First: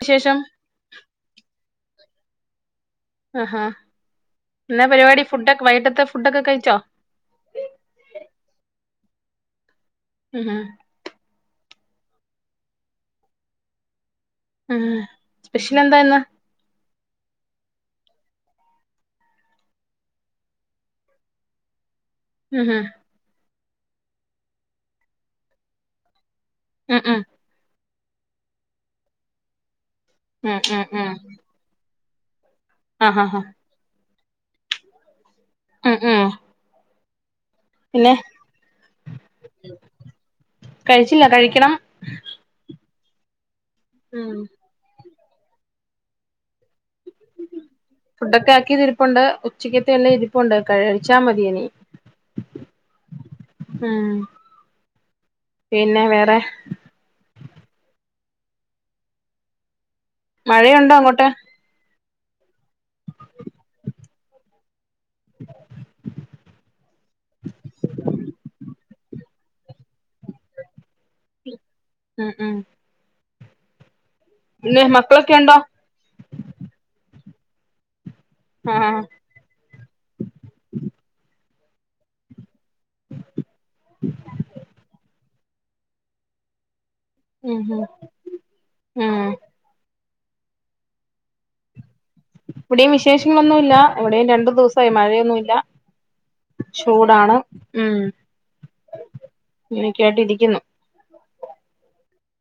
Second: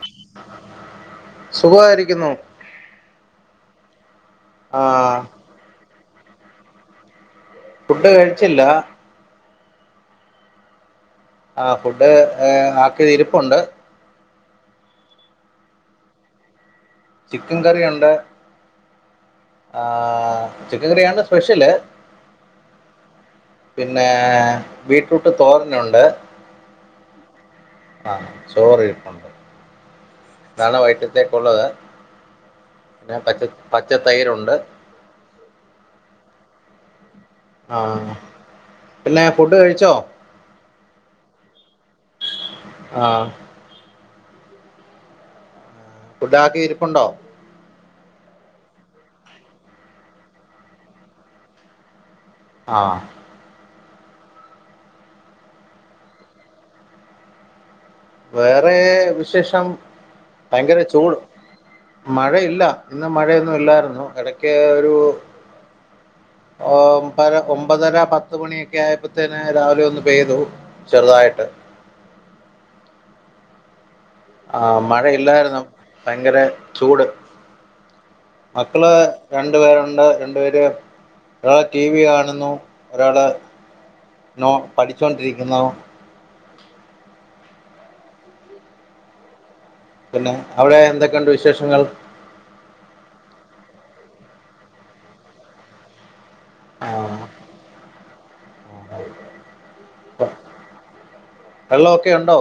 വിശേഷം സുഖവായിരിക്കുന്നു ആഹാഹ് എന്നാ പരിവാടി ഫുഡൊക്ക് വൈകിട്ടത്തെ ഫുഡൊക്കെ കഴിച്ചോ ഫുഡ് കഴിച്ചില്ല ഉം ഹും ആഹ് ഫുഡ് ഏ ആക്കി ഇരിപ്പുണ്ട് ആഹ് സ്പെഷ്യൽ എന്താ ഇന്ന് ചിക്കൻ കറിയുണ്ട് ആഹ് ചിക്കൻ കറിയാണ് സ്പെഷ്യല് ഉം ഹും പിന്നെ ബീറ്റ്റൂട്ട് തോരനുണ്ട് ആഹ് ആഹ് ആഹ് ചോറിരിപ്പുണ്ട് ഉം താണ് ഉം ഉം വൈറ്റത്തേക്കുള്ളത് പിന്നെ ആഹാ ഹാ പച്ച പച്ച തൈരുണ്ട് ഉം ഉം പിന്നെ ആഹ് പിന്നെ ഫുഡ് കഴിച്ചോ കഴിച്ചില്ല കഴിക്കണം ആഹ് ഉം ഫുഡ് ആക്കി ഇരിപ്പുണ്ടോ [inaudible] ഫുഡൊക്കെ ആക്കി ഇതിരിപ്പുണ്ട് ഉച്ചക്കത്തെന്നെ ഇരിപ്പുണ്ട് ക-അ-ഴിച്ചാ മതി ഇനി ആഹ് ഉം പിന്നെ വേറെ വേറെ വിശേഷം വയങ്കര മഴയുണ്ടോ ചൂട് അങ്ങോട്ട് മഴയില്ല ഇന്ന് മഴയൊന്നു ഇല്ലായിരുന്നു എടക്ക് ഒരു [inaudible] ഓമ്പര ഒമ്പതര പത്ത് മണിയെ ക്കെയായപ്പോതേന് രാവിലെ ഒന്ന് പെയ്തു ചെറുതായി ഉം ഉം പിന്നെ ആഹ് മക്കളൊക്കെ ഉണ്ടോ മഴയില്ലാരുന്നു ഭയങ്കര ചൂട് മക്കള് ആഹ് രണ്ട് പേരോണ്ട് രണ്ടു പേര് ഇടെ ടിവി കാണുന്നു ഒരാള് നോ പഠിച്ചോണ്ടിരിക്കുന്നു ഉം ഉം ആഹ് പിന്നെ അവടെ എന്തൊക്കെണ്ട് വിശേഷങ്ങൾ ഇവടേം വിശേഷങ്ങളൊന്നുല്ല ഇവടേം രണ്ടു ദിവസായി മഴയൊന്നുല്ല ആ ചൂടാണ് ഉം ഇങ്ങനിക്യാട്ട് ഇരിക്കുന്നു വെള്ളോക്കെയൊണ്ടോ?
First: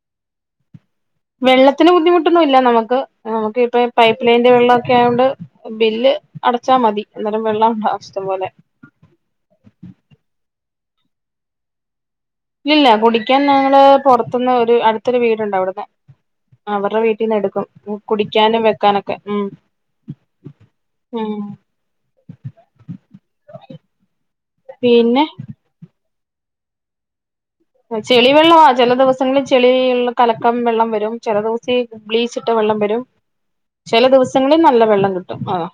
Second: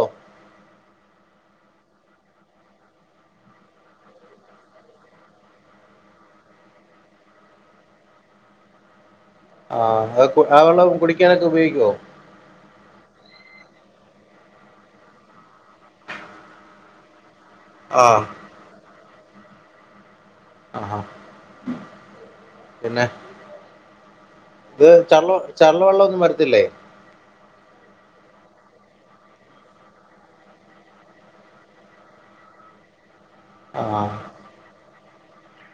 വെള്ളത്തിന് ബുദ്ധിമുട്ടൊന്നുല്ല നമുക്ക് നമുക്ക് ഇപ്പ ഈ പൈപ്പ് ലൈന്റെ വെള്ളോക്കെ ആയോണ്ട് ബില്ല് അടച്ചാ മതി അന്നേരം വെള്ളം ണ്ടാ ഷ്ടം പോലെ ആഹ് അ കു ആ വെള്ളം കുടിക്കാനൊക്കെ ഉപയോയ്ക്കോ ഇല്ലില്ല കുടിക്കാൻ ന്നങ്ങള് പൊറത്തുന്ന് ഒരു അടുത്തൊരു വീടുണ്ട് അവ്ടന്ന് അവറ്ടെ വീട്ടീന്ന് എടുക്കും ആ കുടിക്കാനും വെക്കാനൊക്കെ ഉം. ആഹാ ഉം പിന്നെ ഇത് പിന്നെ ചള്ള ചള്ളവെള്ളവൊന്നും വരത്തില്ലേ? ചെളിവെള്ളവാ ചെല ദേവസങ്ങളിൽ ചെളി ഇള്ള കലക്കം വെള്ളം വരും ചെല ദേവസി ബ്ലീച്ചിട്ടാ വെള്ളം വരും ചെല ആ ദിവസങ്ങളി നല്ല വെള്ളം കിട്ടും ആഹ്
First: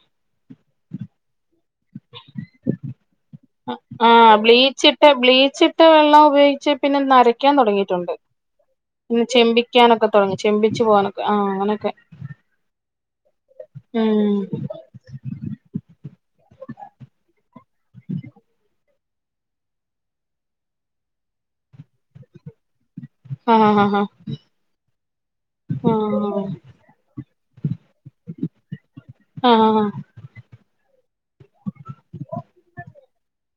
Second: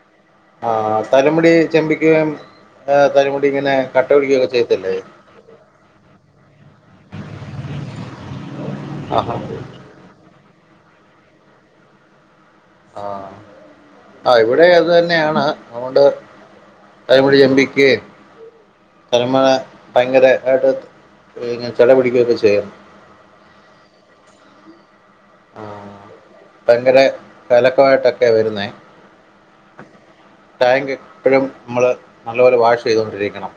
ആഹ് തലമുടി ചെമ്പിക്കേം ഏഹ് തലമുടി ഇങ്ങനെ കട്ട ആഹ് പിടിക്കുകയൊക്കെ ചെയ്യത്തില്ലേ ബ്ലീച്ചിട്ട ബ്ലീച്ച് ട്ടാ വെള്ളം ഉപയോഗിച്ച് പിന്നെ നരയ്ക്കാൻ തൊടങ്ങിട്ടോണ്ട് പിന്നെ ആഹാ ചെമ്പിക്കാനൊക്കെ തൊടങ്ങി ചെമ്പിച്ചു പോകനക്കെ ആഹ് അങ്ങനെക്കെ ആഹ് ആഹ് ഇവടെ അത് തന്നെയാണ്. അതുകൊണ്ട് തലമുടി ചെമ്പിക്കേം തലമ്മ ഭയങ്കര അയിട്ട് പിന്നെ ചടപിടിക്കുയൊക്കെ ചെയ്യും. ആഹ് ആഹ് ആഹ് ആഹ് ഭയങ്കര കലക്കവായിട്ടൊക്കെയാ വരുന്നേ ടാങ്ക് എപ്പോഴും നമ്മള് നല്ലപോലെ വാഷ് ചെയ്തുകൊണ്ടിരിക്കണം.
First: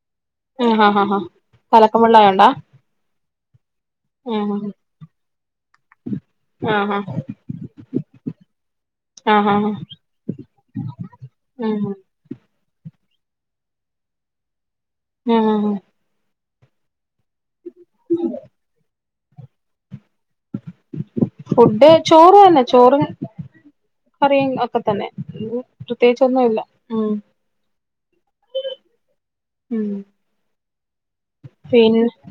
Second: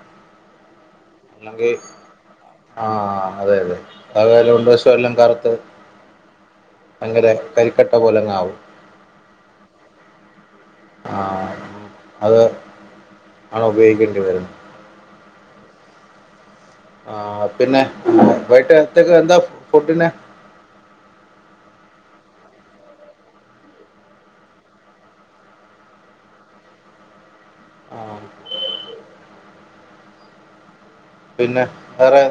ആഹ് ആഹ് ആഹ് ഇല്ലങ്കി ആഹ് അതെ അതെ. ഉം അതുവല്ല ഉൾവശം എല്ലാം കറുത്ത് ആ ആ അങ്ങനെ കരിക്കട്ട പോലങ്ങാവും. ആ ആ ആഹ് ഉം അത് ആണ് ഉപയോഗിക്കേണ്ടി വരുന്നേ ആഹ് ആഹ് ആഹ് പിന്നെ വയ്ട്ടത്തക്കെന്താ ഫുഡിന്? ഫുഡ് ചോറ്ന്നെ ചോറും കറിയും ഒക്കെ തന്നെ പ്രത്യേകിച്ചൊന്നുവില്ല ഉം ആഹ് ഉം പിന്നെ വേറെ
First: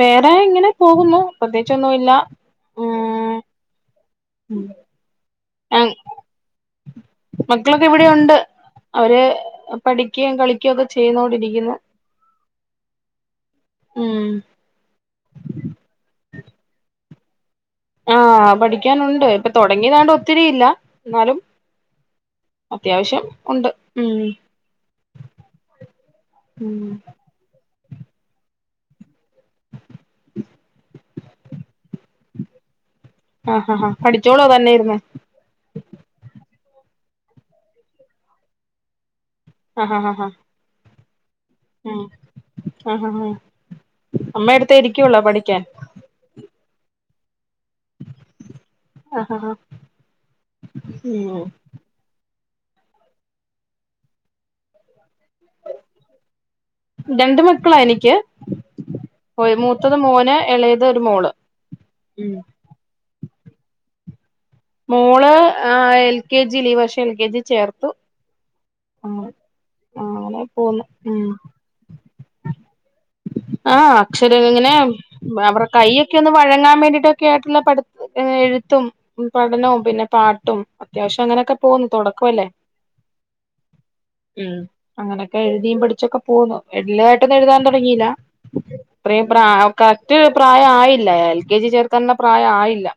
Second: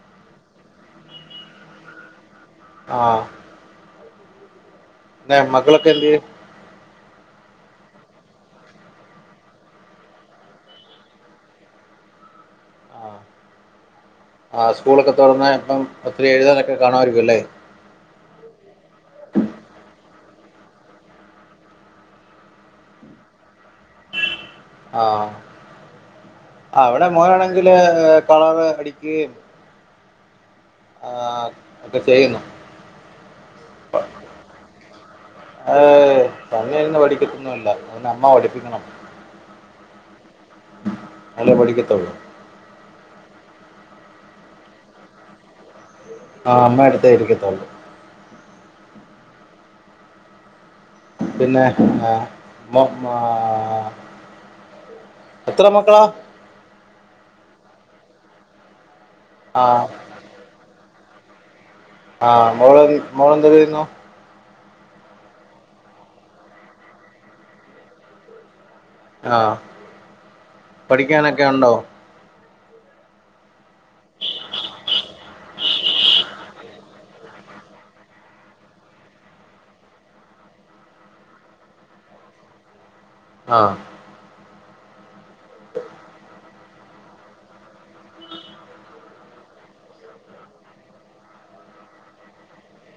വേറെ ഇങ്ങനെ പോകുന്നു പ്രത്യേകിച്ചൊന്നുവില്ല. ആഹ് ഉം പിന്നെ മക്കളക്കെന്തിയെ? മക്കളൊക്കെ ഇവിടെയൊണ്ട്. അവര് പഠിക്കേം കളിക്കേയൊക്കെ ചെയ്യതോണ്ടിരിക്കുന്നു. ഉം ആഹ് സ്കൂളൊക്കെ തൊറന്ന് ഇപ്പം ഒത്തിരി എഴുതന്നൊക്കെ കാണുവാരിക്കുല്ലേ? ആഹ് പഠിക്കാനൊണ്ട് ഇപ്പോ തൊടങ്ങിയതാണ്ട് ഒത്തിരി ഇല്ല എന്നാലും അത്യാവശ്യം ഉണ്ട് ഉം. ആഹ ആ ഉം അവിടെ മോനണെങ്കില് കളർ അടിക്കുകയും ആ ഒക്കെ ചെയ്യുന്നു. ആഹ ആ ആാ പഠിച്ചോളോ തന്നെയിരുന്ന്? ഏ തന്നേന്ന് പഠിക്കത്തൊന്നല്ല അന്വനെ അമ്മ പഠിപ്പിക്കണം. ആ ഹാ ആ ആ ന്നലെ പഠിക്കത്തോള്ളൂ. ആ ഹ ഹ അമ്മയോടുത്ത് ഇരിക്കുവുള്ളോ പഠിക്കാൻ? ആഹ് അമ്മമടെ അടുത്താ ഇരിക്കത്തള്ളൂ. ആഹ് ആഹ് ഉം പിന്നെ ആ മാ എത്ര മക്കളാ? രണ്ട് മക്കളാ എനിക്ക് ആ മൂത്തത് മോന് ഇളയത് ഒരു മോള്. [inaudible] ആഹ് മോള് എ മോള് എന്ത്യ്യുന്നു? മോള് ആഹ് എൽ കെ ജിൽ ഈ വർഷം എൽ കെ ജി ചേർത്തു. ആ ആഹ് ആഹാ അങ്ങനെ പോന്ന് ഉമ് പഠിക്കാനൊക്കെ ഉണ്ടോ ആഹ് അക്ഷര ഇങ്ങനെ അവർ കൈഒക്കെ ഒന്ന് വഴങ്ങാൻ വേണ്ടിട്ടൊക്കെ ആയിട്ടുള്ള പഠി ഹേ എഴുത്തും പഠനവും പിന്നെ പാട്ടും അത്യാവശ്യം അങ്ങനെക്കെ പോകുന്നു തൊടക്കല്ലേ. ആഹ് ഉം അങ്ങനക്കെ എഴ്തീ പട്ച്ചൊക്കെ പോന്നു എട്ലായിട്ടൊന്നും എഴുതാൻ തുടങ്ങിയില്ല. പ്രേം പ്രാ കറ്റ് പ്രായം ആയില്ല എൽ കെ ജി ചേർക്കാനുള്ള പ്രായ ആയില്ല.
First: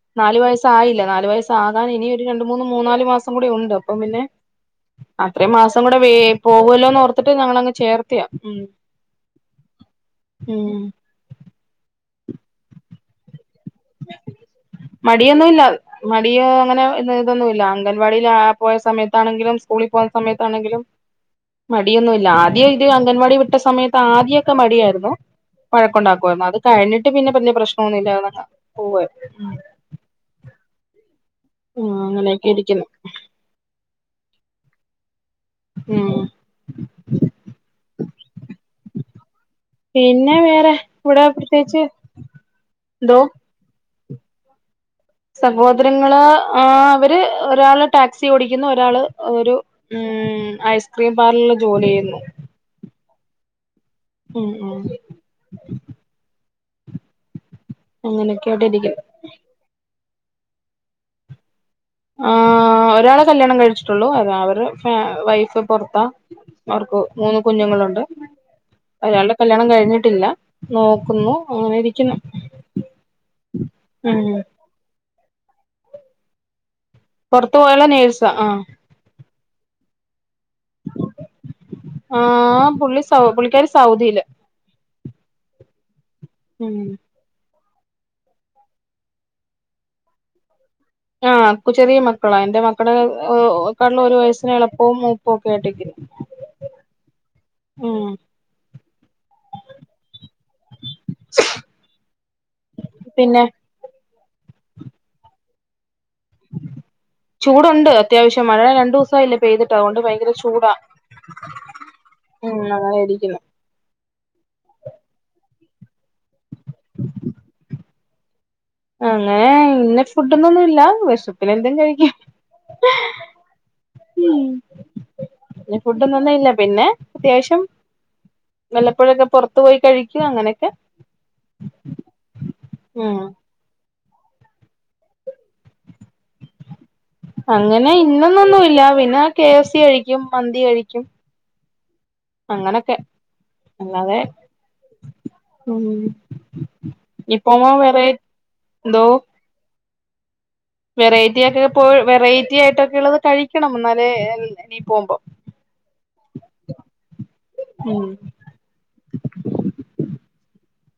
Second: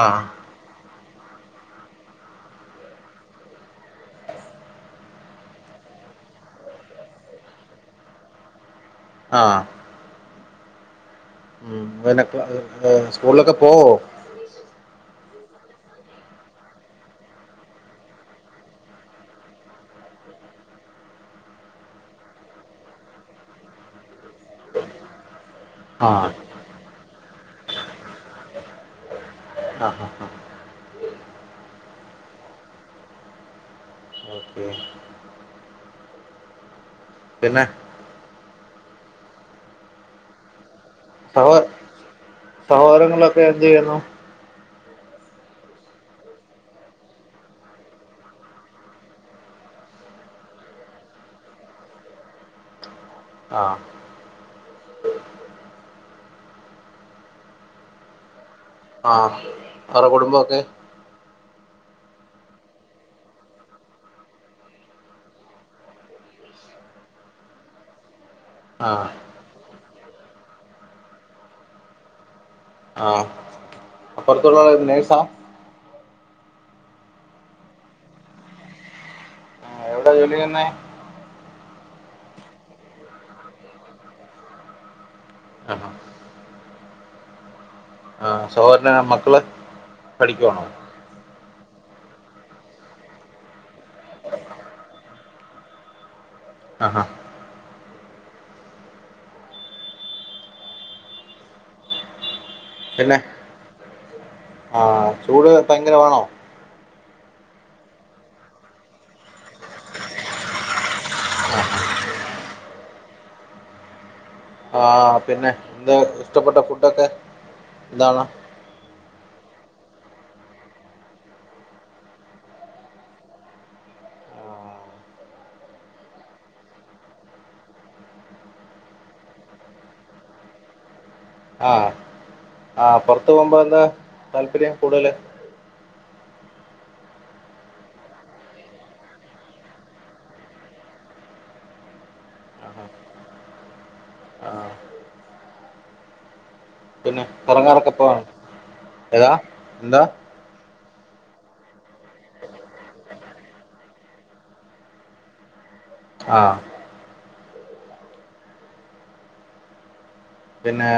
ആഹ് നാലു വയസ്സായില്ല നാലു വയസ്സാകാൻ ഇനി ഒരു രണ്ട മൂന്ന് മൂന്നാല് മാസം കൂടി ഉണ്ട് അപ്പം പിന്നെ അത്രയും മാസം കൂടെ വേ പോകല്ലോന്ന് ഓർത്തിട്ട് ഞങ്ങളങ്ങ് ചേർത്തിയാ ഉം. ആഹ് ഉം ഉം പിന്നെ പ്പാ സ്‌കൂള്ലക്കെ പോവോ? മടിയൊന്നുംല്ല മടിയ അങ്ങനെ ത് ഇതൊന്നുല്ല അംഗൻവാടിൽ ആഹ് പോയ സമയത്താണെങ്കിലും സ്കൂള് പോയ സമയത്താണെങ്കിലും മടിയൊന്നുല്ല ആദ്യം ഇത് അംഗൻവാടി വിട്ട സമയത്ത് ആദ്യൊക്കെ മടിയായിരുന്നു. ആഹ് വഴക്ക്ണ്ടാക്കുവായിരുന്നു അത് കഴിഞ്ഞിട്ട് പിന്നെ പിന്നെ പ്രശ്നൊന്നുല്ല പോവേ ആഹ് ഹാ ഹാ ആഹാ അങ്ങനെയൊക്കെ ഇരിക്കുന്നു [unintelligible] ഉം പിന്നെ? പിന്നെ വേറെ? ഇവിടെ സഹോ പ്രത്യേകിച്ച് എന്തോ സഹോരങ്ങളക്കെ എന്ത് യ്യുന്നു? സഹോദരങ്ങള് ആഹാ അവര് ഒരാള് ടാക്സി ഓടിക്കുന്നു ഒരാള് ഒരു ഉം ഐസ്ക്രീം പാർല് ജോലി യ്യുന്നു. ആഹ് ഉം ഉം അങ്ങനെക്കായിട്ട് ഇരിക്കുന്നു. അറ കുടുംബൊക്കെ? ആഹാ ഒരാള് കല്യാണം കഴിച്ചിട്ടുള്ളു അത അവര് വൈഫ് പൊർത്താ. അവർക്ക് മൂന്ന് കുഞ്ഞുങ്ങളുണ്ട്. ആഹ് അയാള്ടെ കല്യാണം കഴിഞ്ഞിട്ടില്ല നോക്കുന്നു അങ്ങനെ ഇരിക്കുന്നു. ആഹ് ഉം പൊർത്തുള്ളാ ള് നേഴ്സാ? പൊർത്ത് പോയാള് നേഴ്സാ ആഹ് എവിടൊ ജോലി ചെയ്യുന്നേ ആഹ് പുള്ളി സൗ പുള്ളിക്കാരി സൗദിലാ. ആണോ ഉം ആഹാ സഹോരന്റെ മക്കള് പഠിക്കവാണോ ആഹ് ചെറിയ മക്കളാ എന്റെ മക്കള ക്കാളും ഒരു വയസ്സ്ന് എളുപ്പവും മൂപ്പും ഒക്കെ ആയിട്ടാ രിക്ക്ന്ന്. ആഹാ ആഹാ ഉം പിന്നെ ആഹ് ചൂട് ഭയങ്കര മാണോ? ചൂടുണ്ട് അത്യാവശ്യം, മഴ രണ്ടൂസായില്ലേ പെയ്തിട്ട് അതോണ്ട് ഭയങ്കര ചൂടാ. [inaudible] ഉം അങ്ങനെ ഇരിക്കും ആഹ് പിന്നെ ഇന്ന് ഇഷ്ടപ്പെട്ട ഫുഡൊക്കെ എന്താണ്. അങ്ങനെ ഇന്ന ഫുഡ്ന്നൊന്നു ഇല്ല. വെശപ്പിന് എന്തും കഴിക്കും. ഉം. ഇല്ല. ഫുഡ് ഇന്നൊന്നും ഇല്ല, പിന്നെ അത്യാവശ്യം വല്ലപ്പോഴൊക്കെ പുറത്ത് പോയി കഴിക്കും അങ്ങനെയൊക്കെ ആഹ് ആ ഉം പുറത്ത് പോകുമ്പോ എന്താ താല്പര്യം കൂടുതല്. അങ്ങനെ ഇന്നന്നൊന്നുല്ല പിന്നെ കെ എഫ് സി കഴിക്കും മന്തി കഴിക്കും. ആ അങ്ങനൊക്കെ അല്ലാതെ ആ ഉം ഇപ്പമോ ഒറങ്ങാരൊക്കെ വെറൈ പോവ ഴാ എന്തോ ഏതാ എന്താ വെറൈറ്റി ഒക്കെ പോ വെറൈറ്റി ആയിട്ടൊക്കെ ഉള്ളത് കഴിക്കണം എന്നാലേ ഇനി പോകുമ്പോം [inaudible] ആഹ് ഉം പിന്നെ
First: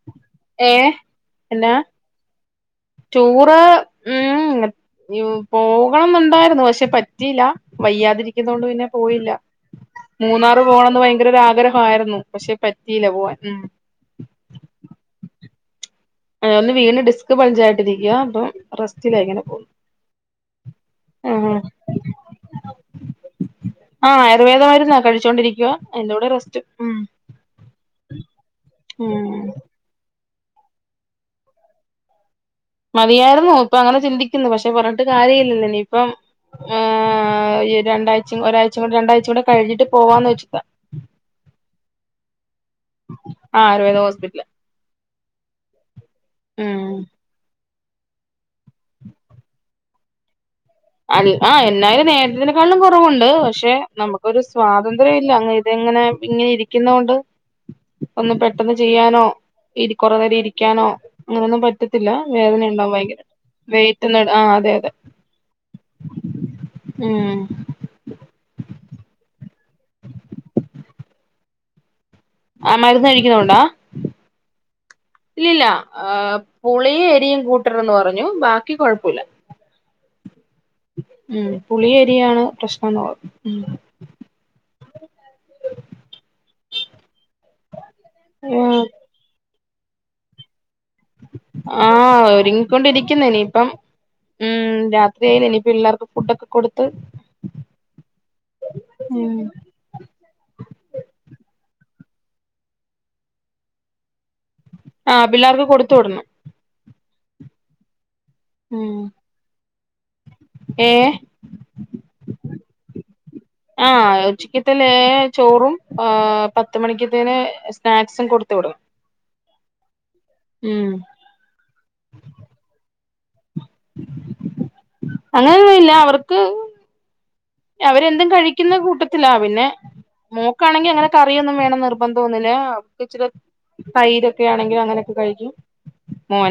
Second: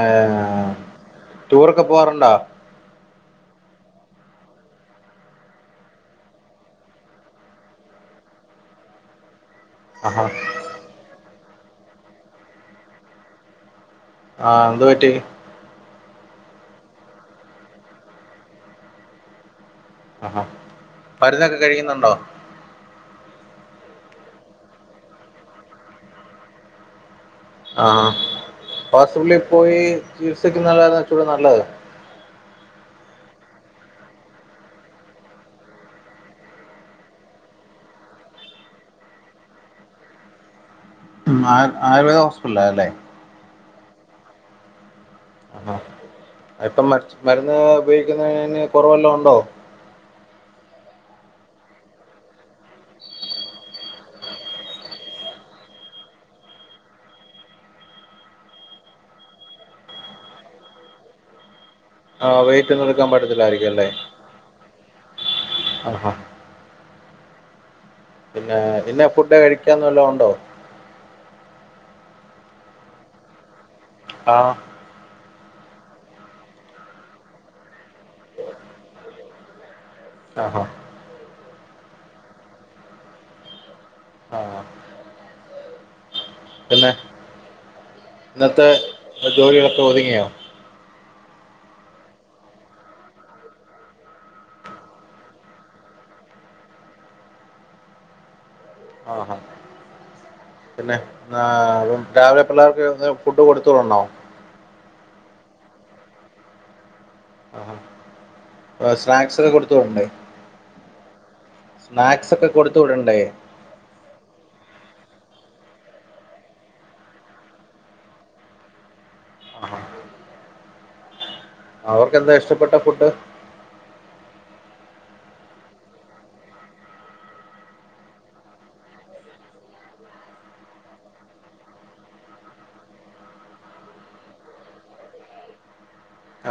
ഏ ടൂറൊക്കെ പോവാറുണ്ടോ? ടൂർ ഉം എ പോകണന്നുണ്ടായിരുന്നു പക്ഷെ പറ്റിയില്ല വയ്യാതിരിക്കുന്നത് കൊണ്ട് പിന്നെ പോയില്ല. ആഹാ മൂന്നാറ് പോകണന്ന് ഭയങ്കരാഗ്രഹമായിരുന്നു പക്ഷെ പറ്റിയില്ല പോവാൻ ഉം ആഹ് എന്ത് പറ്റി ആഹ് ഒന്ന് വീണ് ഡിസ്ക് പഞ്ച ആയിട്ടിരിക്ക അപ്പൊ റസ്റ്റില എങ്ങനെ പോകുന്നു ആഹ് ആഹ് മരുന്നോക്കെ കഴിയുന്നുണ്ടോ? ആഹ് ആഹ് ആയുർവേദമരുന്ന് കഴിച്ചോണ്ടിരിക്കുവാ അതിന്റെ കൂടെ റെസ്റ്റ് ഉം ആഹ് ഉം ഹോസ്‌പിറ്റലിലൊക്കെ പോയി ചികിത്സിക്കുന്നതല്ലേ കൊറച്ചോടെ നല്ലത് മതിയായിരുന്നു ഇപ്പ അങ്ങനെ ചിന്തിക്കുന്നു പക്ഷെ പറഞ്ഞിട്ട് കാര്യം ഇല്ലല്ലോ ഇനിയിപ്പം. ആഹ് ഒരു രണ്ടാഴ്ച ഒരാഴ്ചകൂ രണ്ടാഴ്ച കൂടെ കഴിഞ്ഞിട്ട് പോവാന്ന് വെച്ചിട്ടാ. ആയുർവേദ ഹോസ്പിറ്റ്ല അല്ലേ ആഹ് ആയുർവേദ ഹോസ്പിഹറ്റ്ല പ്പം മരുന്ന് ഉപയോഗിക്കുന്നതിന് കുറവല്ലാം ഉണ്ടോ? അല്ല ആ എന്നായാലും നേരത്തെക്കാളിലും കുറവുണ്ട് പക്ഷെ നമുക്കൊരു സ്വാതന്ത്ര്യം ഇല്ല അങ്ങനെ ഇതെങ്ങനെ ഇങ്ങനെ ഇരിക്കുന്ന കൊണ്ട് ഒന്ന് പെട്ടെന്ന് ചെയ്യാനോ കൊറ നേരം ഇരിക്കാനോ അങ്ങനെ ഒന്നും പറ്റ പറ്റത്തില്ല ആ വേദന വെയിറ്റ് ഒന്നും ഉണ്ടാവും എടുക്കാൻ ഭയങ്കര പറ്റത്തില്ലായിരിക്കും വറ്റ് ആ അതെ അതെ ആഹ് ആഹ് ഉം പിന്നെ പിന്നെ ഫുഡ് കഴിക്കാന്നല്ലാം ഉണ്ടോ ആ മരുന്ന് കഴിക്കുന്നോണ്ടാ? ആഹ് ഇല്ലല്ല ഏഹ് പുളിയും എരിയും കൂട്ടരുത് ന്ന് പറഞ്ഞു ബാക്കി കുഴപ്പമല്ല ആഹോ ഉം പുളിയും എരിയാണ് പ്രശ്നംന്ന് പറഞ്ഞു ആ പിന്നെ ഇന്നത്തെ ഉം ജോലികളൊക്കെ ഒതുങ്ങിയോ ആ ഒരുങ്ങിക്കൊണ്ടിരിക്കുന്നു ഇനിയിപ്പം ഉം രാത്രിയായില്ലേ ഇനിയിപ്പ പിള്ളേർക്ക് ഫുഡൊക്കെ കൊടുത്ത് ഉം ആഹാ പിന്നെ ആ രാവിലെ പിള്ളേർക്ക് ഫുഡ് കൊടുത്തുവിടണോ ആ പിള്ളേർക്ക് കൊടുത്തുവിടണം ആ ഉം സ്നാക്സൊക്കെ കൊടുത്തുവിടണ്ടേ ഏ സ്നാക്സൊക്കെ കൊടുത്തു വിടണ്ടേ ആ ഉച്ചക്കത്തിന് ചോറും പത്തു മണിക്കത്തേന് സ്നാക്സും കൊടുത്തുവിടും ഉം അവർക്കെന്താ ഇഷ്ടപ്പെട്ട ഫുഡ് അങ്ങനെയൊന്നുല്ല അവർക്ക് അവരെന്തും കഴിക്കുന്ന കൂട്ടത്തിലാ പിന്നെ മോക്കാണെങ്കി അങ്ങനെ കറിയൊന്നും വേണന്നുനിർബന്ധൊന്നുമില്ലാ അവക്ക് ഇച്ചിരെ തൈരൊക്കെ ആണെങ്കിലും അങ്ങനെയൊക്കെ കഴിക്കും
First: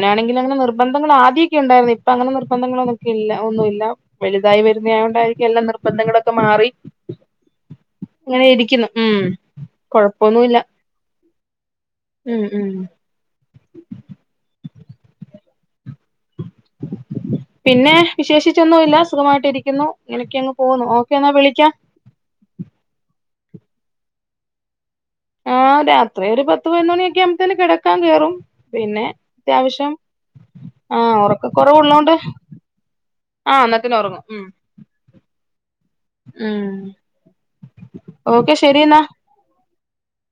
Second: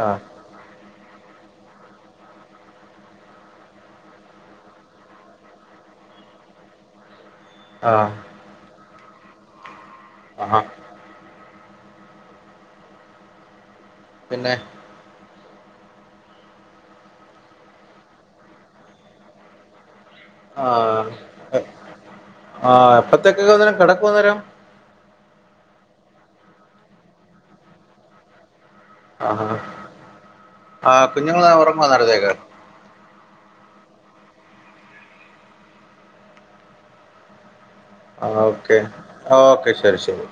ആ അങ്ങനെ നിർബന്ധങ്ങൾ ആദ്യൊക്കെ ഒണ്ടായിരുന്നു ഇപ്പൊ അങ്ങനെ നിർബന്ധങ്ങളൊക്കെ ഇല്ല ഒന്നുമില്ല വലുതായി വരുന്നായകൊണ്ടായിരിക്കും എല്ലാം നിർ ബന്ധങ്ങളൊക്കെ മാറി ആ അങ്ങനെ ഇരിക്കുന്നു ഉം കൊഴപ്പൊന്നുമില്ല ആ ഉം ഉം പിന്നെ പിന്നെ വിശേഷിച്ചൊന്നുമില്ല സുഖമായിട്ടിരിക്കുന്നു ആ ഇങ്ങനക്കെയങ്ങുപോകുന്നു ഓക്കെ എന്നാ വിളിക്കാം ആ എപ്പത്തേക്കക്കന്നേരം കെടക്കും അന്നേരം ആ രാത്രി ഒരു പത്തുപതിനൊന്നു മണിയൊക്കെ ആമ്പത്തേനു കെടക്കാൻ കേറും പിന്നെ ആ അത്യാവശ്യം ആ കുഞ്ഞുങ്ങൾ ഒറക്ക ഉറങ്ങുമോ കൊറവൊള്ളോണ്ട് അന്നേരത്തേക്ക് ആ അന്നാത്തിന് ഒറങ്ങും ഉം ഉം ആ ഓക്കെ ശരി എന്നാ ആ ഓക്കെ ശെരി ശെരി